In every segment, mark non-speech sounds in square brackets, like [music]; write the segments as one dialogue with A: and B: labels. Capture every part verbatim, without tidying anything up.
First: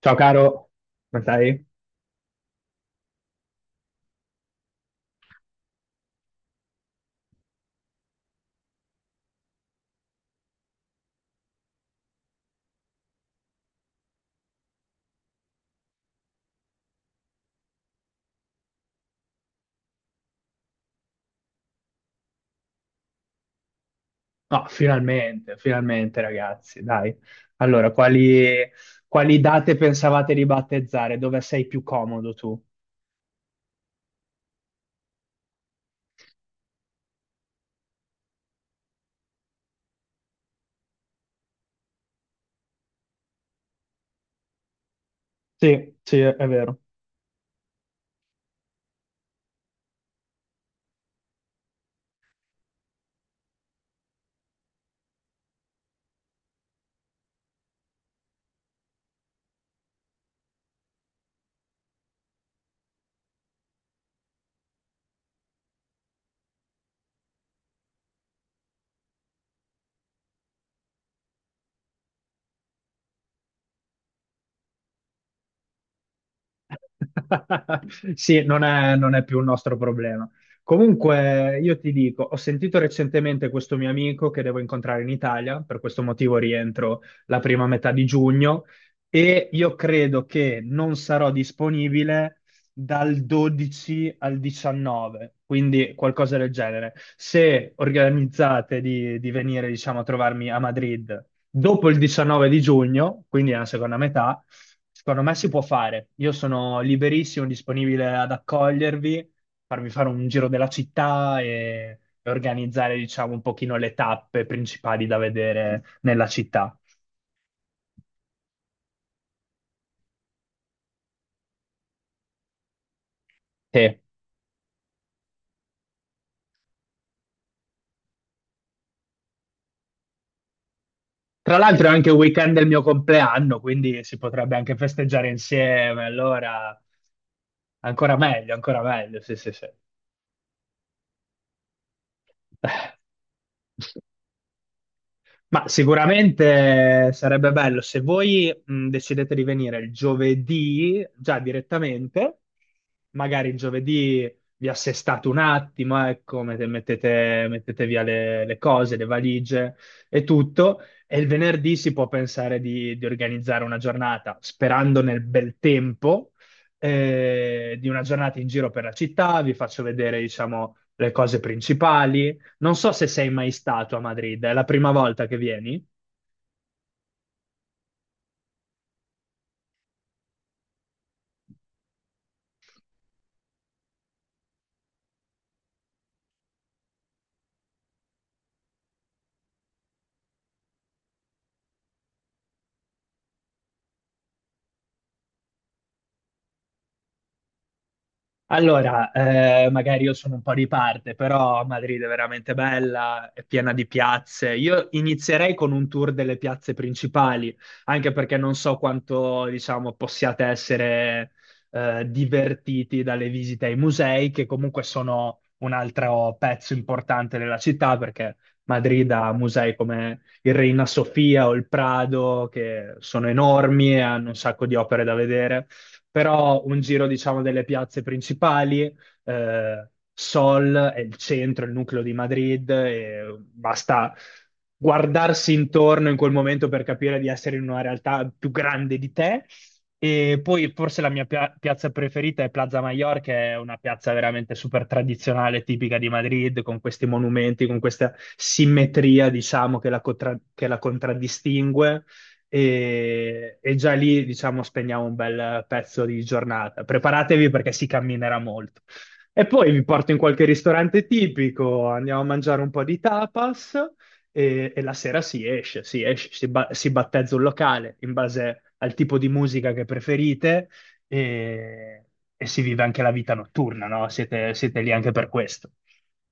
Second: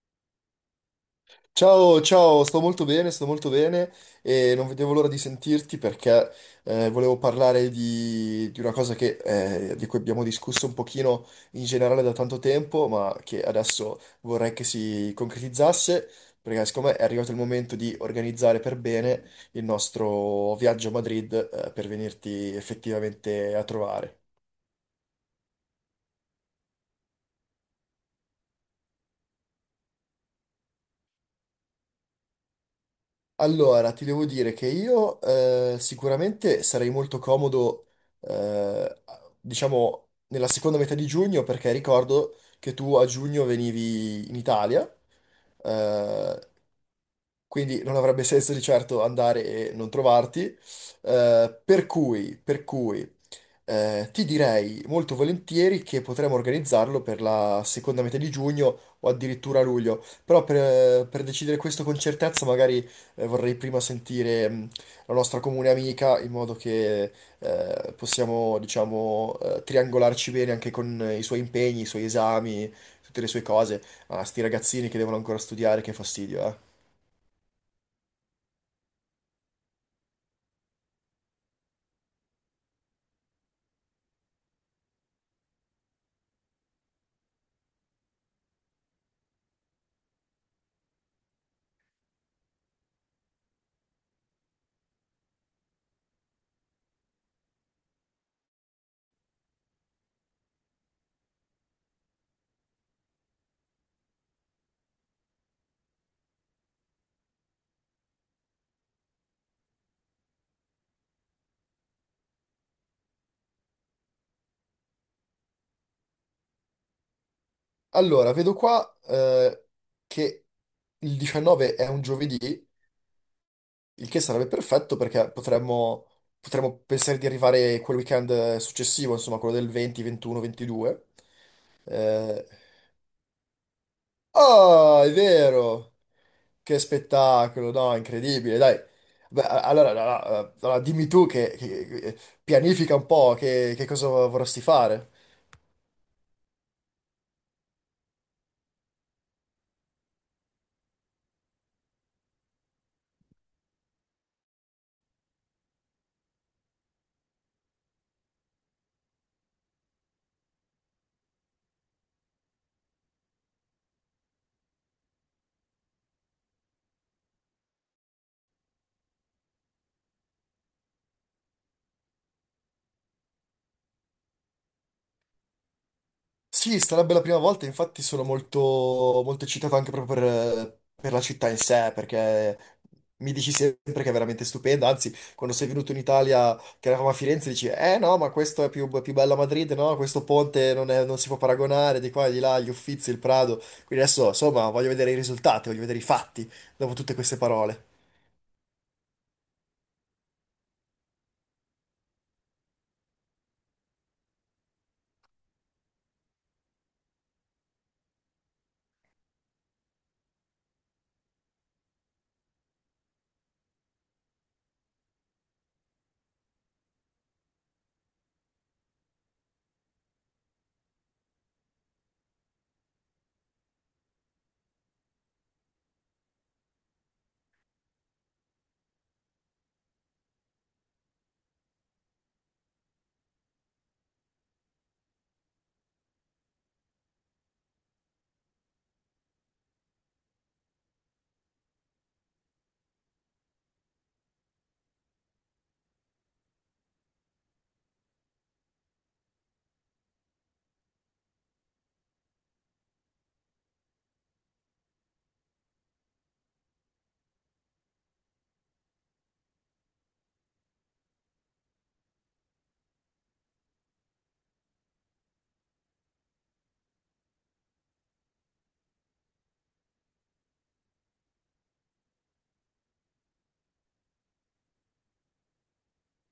A: Ciao caro, come stai?
B: Ciao, ciao, sto molto bene, sto molto bene e non vedevo l'ora di sentirti perché eh, volevo parlare di, di una cosa che, eh, di cui abbiamo discusso un pochino in generale da tanto tempo, ma che adesso vorrei che si concretizzasse, perché secondo me è arrivato il momento di organizzare per bene il nostro viaggio a Madrid, eh, per venirti effettivamente a trovare.
A: No, finalmente, finalmente ragazzi, dai. Allora, quali, quali date pensavate di battezzare? Dove sei più comodo tu?
B: Allora, ti devo dire che io eh, sicuramente sarei molto comodo, eh, diciamo, nella seconda metà di giugno, perché ricordo che tu a giugno venivi in Italia,
A: Sì, sì,
B: eh,
A: è vero.
B: quindi non avrebbe [laughs] senso di certo andare e non trovarti. eh, per cui, per cui, eh, ti direi molto volentieri che potremmo organizzarlo per la seconda metà di giugno o addirittura luglio, però per, per decidere questo con certezza magari eh, vorrei prima sentire mh, la nostra comune amica in modo che eh, possiamo, diciamo, eh, triangolarci bene anche con eh, i suoi impegni, i suoi esami, tutte le sue cose. Ah, sti ragazzini che devono ancora studiare, che fastidio, eh.
A: [laughs] Sì, non è, non è più un nostro problema. Comunque, io ti dico, ho sentito recentemente questo mio amico che devo incontrare in Italia, per questo motivo rientro la prima metà di giugno e io credo che non sarò disponibile dal dodici al diciannove, quindi qualcosa del genere. Se organizzate di, di venire, diciamo, a trovarmi a Madrid dopo il diciannove di giugno, quindi nella seconda metà, secondo me si può fare. Io sono liberissimo, disponibile ad accogliervi, farvi fare un giro della città e, e organizzare, diciamo, un pochino le tappe principali da vedere nella città.
B: Allora, vedo qua, eh, che il diciannove è un giovedì.
A: Che,
B: Il che sarebbe perfetto perché potremmo, potremmo pensare di arrivare quel weekend successivo, insomma, quello del venti, ventuno, ventidue.
A: tra l'altro è anche il
B: Eh,
A: weekend del mio compleanno, quindi si potrebbe anche
B: Oh, è
A: festeggiare
B: vero!
A: insieme,
B: Che
A: allora
B: spettacolo, no?
A: ancora meglio,
B: Incredibile, dai.
A: ancora meglio, sì,
B: Beh,
A: sì,
B: a-
A: sì.
B: allora, allora, allora, dimmi tu che, che- che- pianifica un po' che, che
A: [laughs]
B: cosa vorresti fare.
A: Ma sicuramente sarebbe bello se voi mh, decidete di venire il giovedì già direttamente, magari il giovedì vi assestate un attimo, ecco, mette- mettete, mettete via le, le cose, le valigie e tutto, e il venerdì si può pensare di, di organizzare una giornata, sperando nel bel tempo, eh, di una giornata in giro per la città, vi faccio vedere, diciamo, le cose principali. Non so se sei mai stato a Madrid, è la prima volta che vieni?
B: Sì, sarebbe la prima volta, infatti sono molto, molto eccitato anche proprio per, per la città in sé, perché mi dici sempre che è veramente stupenda, anzi, quando sei venuto in Italia, che eravamo a Firenze, dici, eh no, ma questo è più, più bello a Madrid, no, questo ponte non, è- non si può paragonare, di qua e di là, gli Uffizi, il Prado, quindi adesso, insomma, voglio vedere i risultati, voglio vedere i fatti, dopo tutte queste parole.
A: Allora, eh, magari io sono un po' di parte, però Madrid è veramente bella, è piena di piazze. Io inizierei con un tour delle piazze principali, anche perché non so quanto, diciamo, possiate essere eh, divertiti dalle visite ai musei, che comunque sono un altro pezzo importante della città, perché Madrid ha musei come il Reina Sofia o il Prado, che sono enormi e hanno un sacco di opere da vedere. Però un giro, diciamo, delle piazze principali, eh, Sol è il centro, il nucleo di Madrid, e basta guardarsi intorno in quel momento per capire di essere in una realtà più grande di te. E poi forse la mia pia- piazza preferita è Plaza Mayor, che è una piazza veramente super tradizionale, tipica di Madrid, con questi monumenti, con questa simmetria, diciamo, che la, contra- che la contraddistingue e, e già lì, diciamo, spegniamo un bel pezzo di giornata. Preparatevi perché si camminerà molto. E poi vi porto in qualche ristorante tipico, andiamo a mangiare un po' di tapas e, e la sera si esce, si esce, si, ba- si battezza un locale in base al tipo di musica che preferite e, e si vive anche la vita notturna, no? Siete, siete lì anche per questo.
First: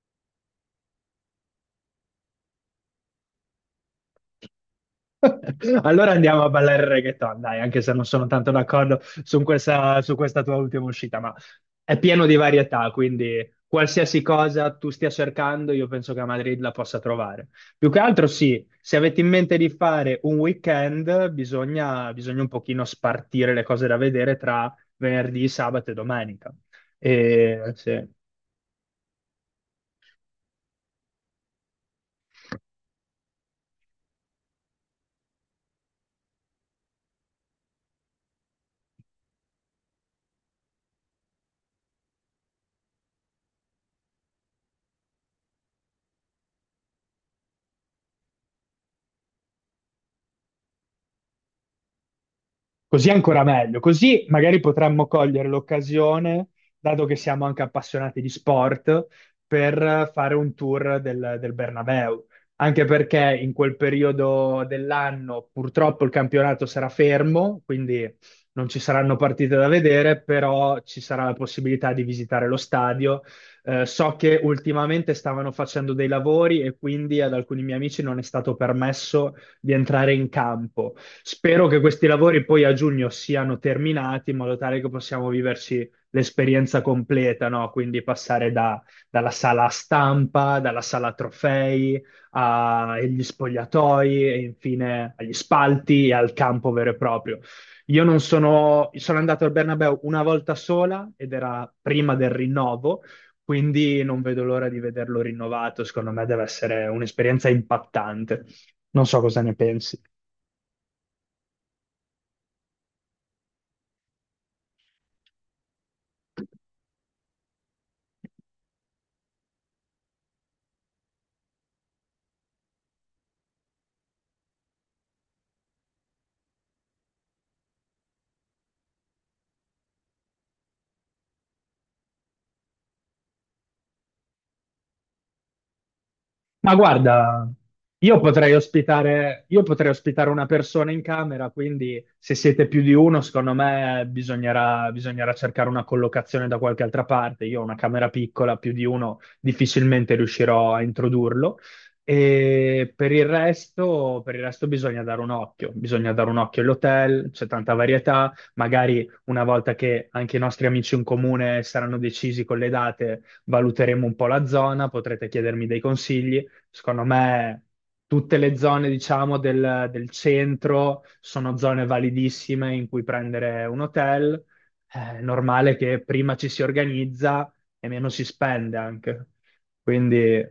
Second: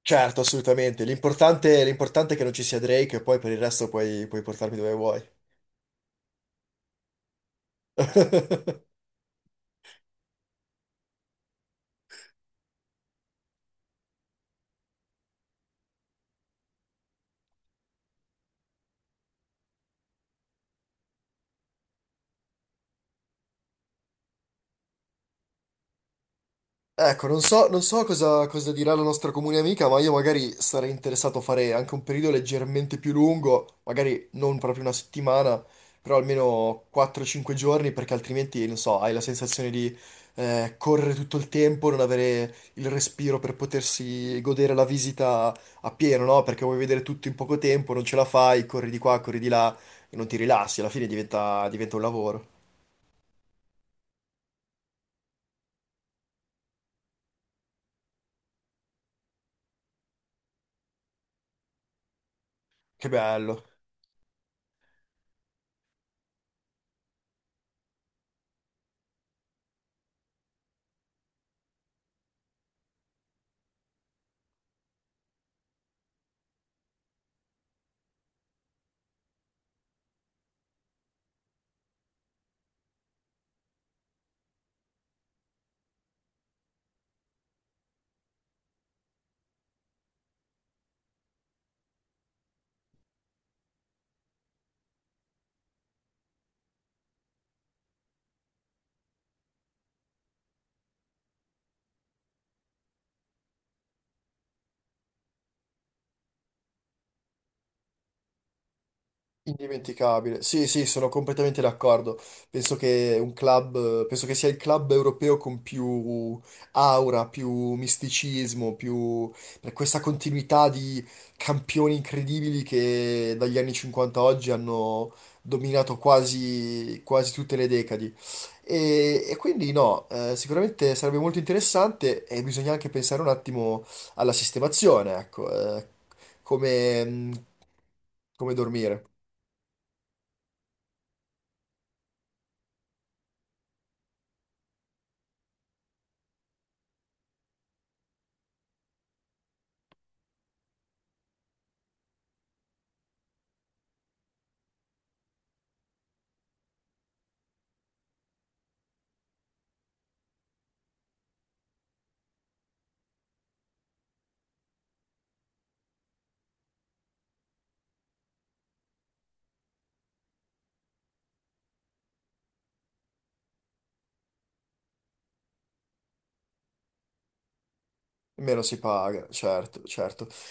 B: Certo, assolutamente, l'importante l'importante è che non ci sia Drake e poi per il resto puoi puoi portarmi dove vuoi.
A: [laughs] Allora andiamo a ballare il reggaeton, dai, anche se non sono tanto
B: [laughs]
A: d'accordo su questa, su questa tua ultima uscita, ma è pieno di varietà, quindi qualsiasi cosa tu stia cercando, io penso che a Madrid la possa trovare. Più che altro sì, se avete in mente di fare un weekend, bisogna, bisogna un pochino spartire le cose da vedere tra venerdì, sabato e domenica.
B: Ecco, non so,
A: E,
B: non so
A: sì.
B: cosa, cosa dirà la nostra comune amica, ma io magari sarei interessato a fare anche un periodo leggermente più lungo, magari non proprio una settimana, però almeno quattro cinque giorni, perché altrimenti, non so, hai la sensazione di eh, correre tutto il tempo, non avere il respiro per potersi godere la visita a pieno, no? Perché vuoi vedere tutto in poco tempo, non ce la fai, corri di qua, corri di là e non ti rilassi, alla fine diventa diventa un lavoro.
A: Così è ancora meglio, così magari potremmo cogliere l'occasione, dato che siamo anche appassionati di sport, per fare un tour del, del Bernabeu. Anche
B: Che
A: perché in
B: bello.
A: quel periodo dell'anno purtroppo il campionato sarà fermo, quindi non ci saranno partite da vedere, però ci sarà la possibilità di visitare lo stadio. Eh, so che ultimamente stavano facendo dei lavori e quindi ad alcuni miei amici non è stato permesso di entrare in campo. Spero che questi lavori poi a giugno siano terminati in modo tale che possiamo viverci l'esperienza completa, no? Quindi passare da- dalla sala stampa, dalla sala trofei, a- agli spogliatoi e infine agli spalti e al campo vero e proprio. Io non sono, Sono andato al Bernabéu una volta sola ed era prima del rinnovo, quindi non vedo l'ora di vederlo rinnovato. Secondo me deve essere un'esperienza impattante. Non so cosa ne pensi.
B: Indimenticabile. Sì, sì, sono completamente d'accordo. Penso che un club, penso che sia il club europeo con più aura, più misticismo, più, per questa continuità di campioni incredibili che dagli anni cinquanta a oggi hanno dominato quasi, quasi tutte le decadi. E, e quindi no, eh, sicuramente sarebbe molto interessante e bisogna anche pensare un attimo alla sistemazione, ecco, eh,
A: Ma
B: come,
A: guarda, io potrei
B: come dormire.
A: ospitare, io potrei ospitare una persona in camera, quindi se siete più di uno, secondo me bisognerà, bisognerà cercare una collocazione da qualche altra parte. Io ho una camera piccola, più di uno difficilmente riuscirò a introdurlo. E per il resto, per il resto bisogna dare un occhio, bisogna dare un occhio all'hotel, c'è tanta varietà, magari una volta che anche i nostri amici in comune saranno decisi con le date, valuteremo un po' la zona, potrete chiedermi dei consigli. Secondo me tutte le zone, diciamo, del, del centro sono zone validissime in cui prendere un hotel. È normale che prima ci si organizza e meno si
B: Meno
A: spende
B: si
A: anche.
B: paga, certo, certo.
A: Quindi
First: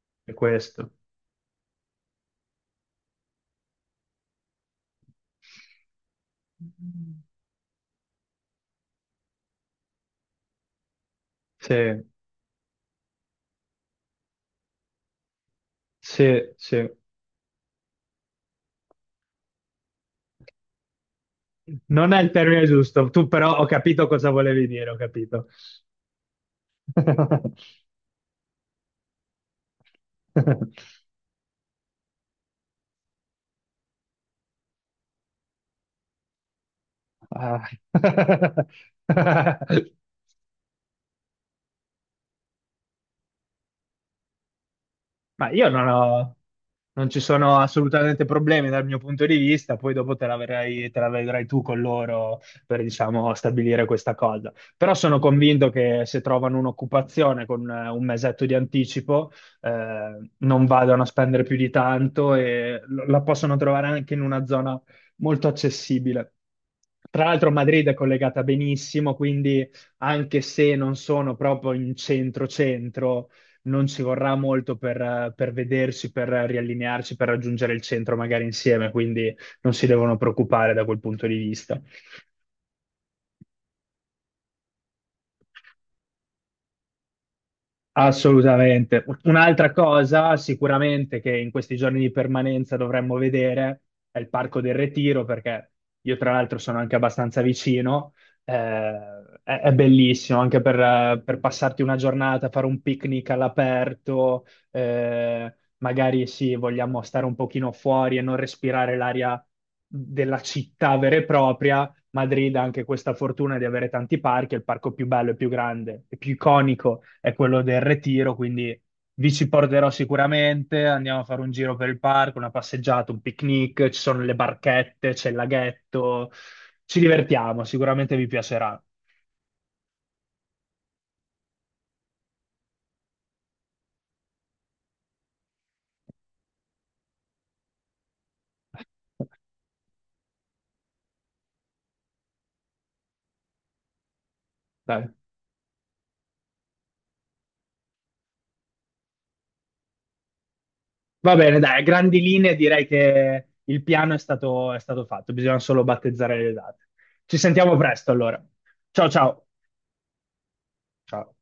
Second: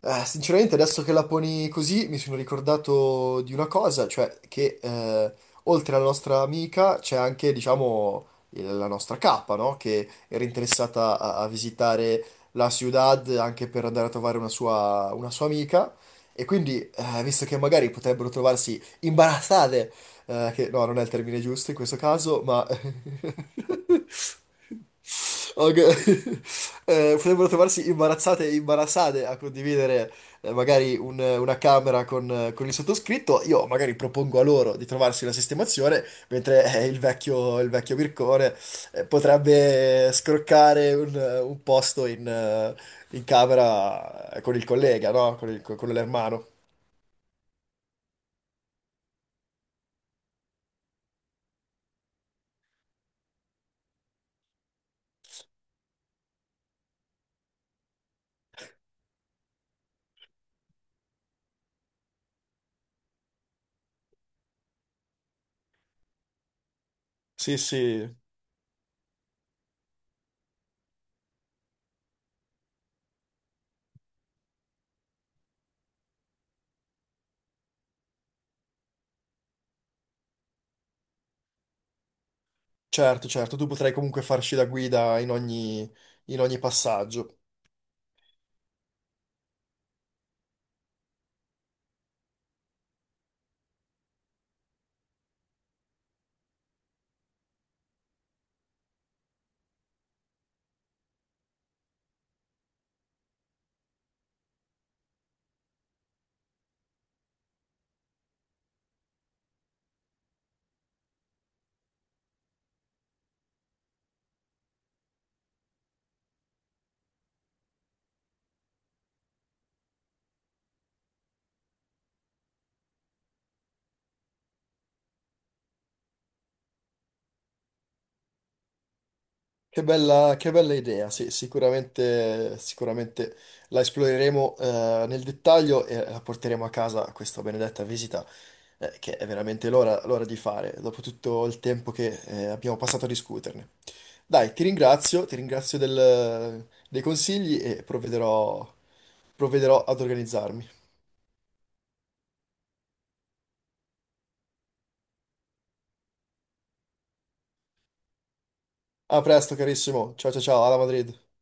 B: Eh,
A: è
B: sinceramente,
A: questo.
B: adesso che la poni così, mi sono ricordato di una cosa, cioè che eh, oltre alla nostra amica c'è anche, diciamo, il- la nostra capa, no? Che era interessata a, a
A: Sì,
B: visitare la ciudad anche per andare a trovare una sua, una sua amica. E
A: sì,
B: quindi,
A: sì.
B: eh, visto che magari potrebbero trovarsi imbarazzate, eh, che no, non è il termine giusto in questo
A: Non è il
B: caso, ma...
A: termine giusto. Tu
B: [laughs]
A: però ho capito cosa volevi dire, ho capito.
B: Ok. Eh, potrebbero trovarsi imbarazzate e imbarazzate a condividere, eh,
A: [laughs]
B: magari un- una camera con, eh, con il sottoscritto. Io magari propongo a loro di trovarsi una sistemazione, mentre eh, il vecchio,
A: Ah.
B: il vecchio Mircone eh, potrebbe
A: [laughs]
B: scroccare un, un posto in, eh, in camera, eh, con il collega, no? Con
A: Ma
B: il,
A: io non
B: con
A: ho,
B: l'ermano.
A: Non ci sono assolutamente problemi dal mio punto di vista, poi dopo te la verrai, te la vedrai tu con loro per, diciamo, stabilire questa cosa. Però sono convinto che se trovano un'occupazione con eh, un mesetto di anticipo, eh, non vadano a spendere più di tanto e lo- la possono trovare anche in una zona molto accessibile. Tra l'altro
B: Sì,
A: Madrid è
B: sì.
A: collegata benissimo, quindi anche se non sono proprio in centro-centro, non ci vorrà molto per, eh, per vedersi, per riallinearci, per raggiungere il centro magari insieme, quindi non si devono preoccupare da quel punto di vista.
B: Certo, certo, tu potrai comunque farci da guida in ogni, in ogni passaggio.
A: Assolutamente. Un'altra cosa sicuramente che in questi giorni di permanenza dovremmo vedere è il Parco del Retiro, perché io tra l'altro sono anche abbastanza vicino. Eh, è, è bellissimo anche per, eh, per passarti una giornata, fare un picnic all'aperto, eh, magari sì, vogliamo stare un pochino fuori e non respirare l'aria della città vera e propria. Madrid ha anche questa fortuna di avere tanti parchi, il parco più bello e più grande e più iconico è quello del Retiro, quindi vi ci porterò sicuramente, andiamo a fare un giro per il parco, una passeggiata, un picnic, ci sono le barchette, c'è il laghetto, ci divertiamo, sicuramente vi piacerà.
B: Che bella, che bella idea, sì, sicuramente, sicuramente la esploreremo, eh, nel dettaglio, e la porteremo a casa questa benedetta visita, eh, che è veramente l'ora l'ora di fare, dopo tutto il tempo che eh, abbiamo passato a discuterne. Dai, ti
A: Dai.
B: ringrazio, ti ringrazio del- dei consigli e provvederò, provvederò ad organizzarmi.
A: Va bene, dai, a grandi linee direi che il piano è stato, è stato fatto, bisogna solo battezzare le date. Ci sentiamo presto allora. Ciao
B: A
A: ciao.
B: presto, carissimo, ciao ciao ciao, alla Madrid.
A: Ciao.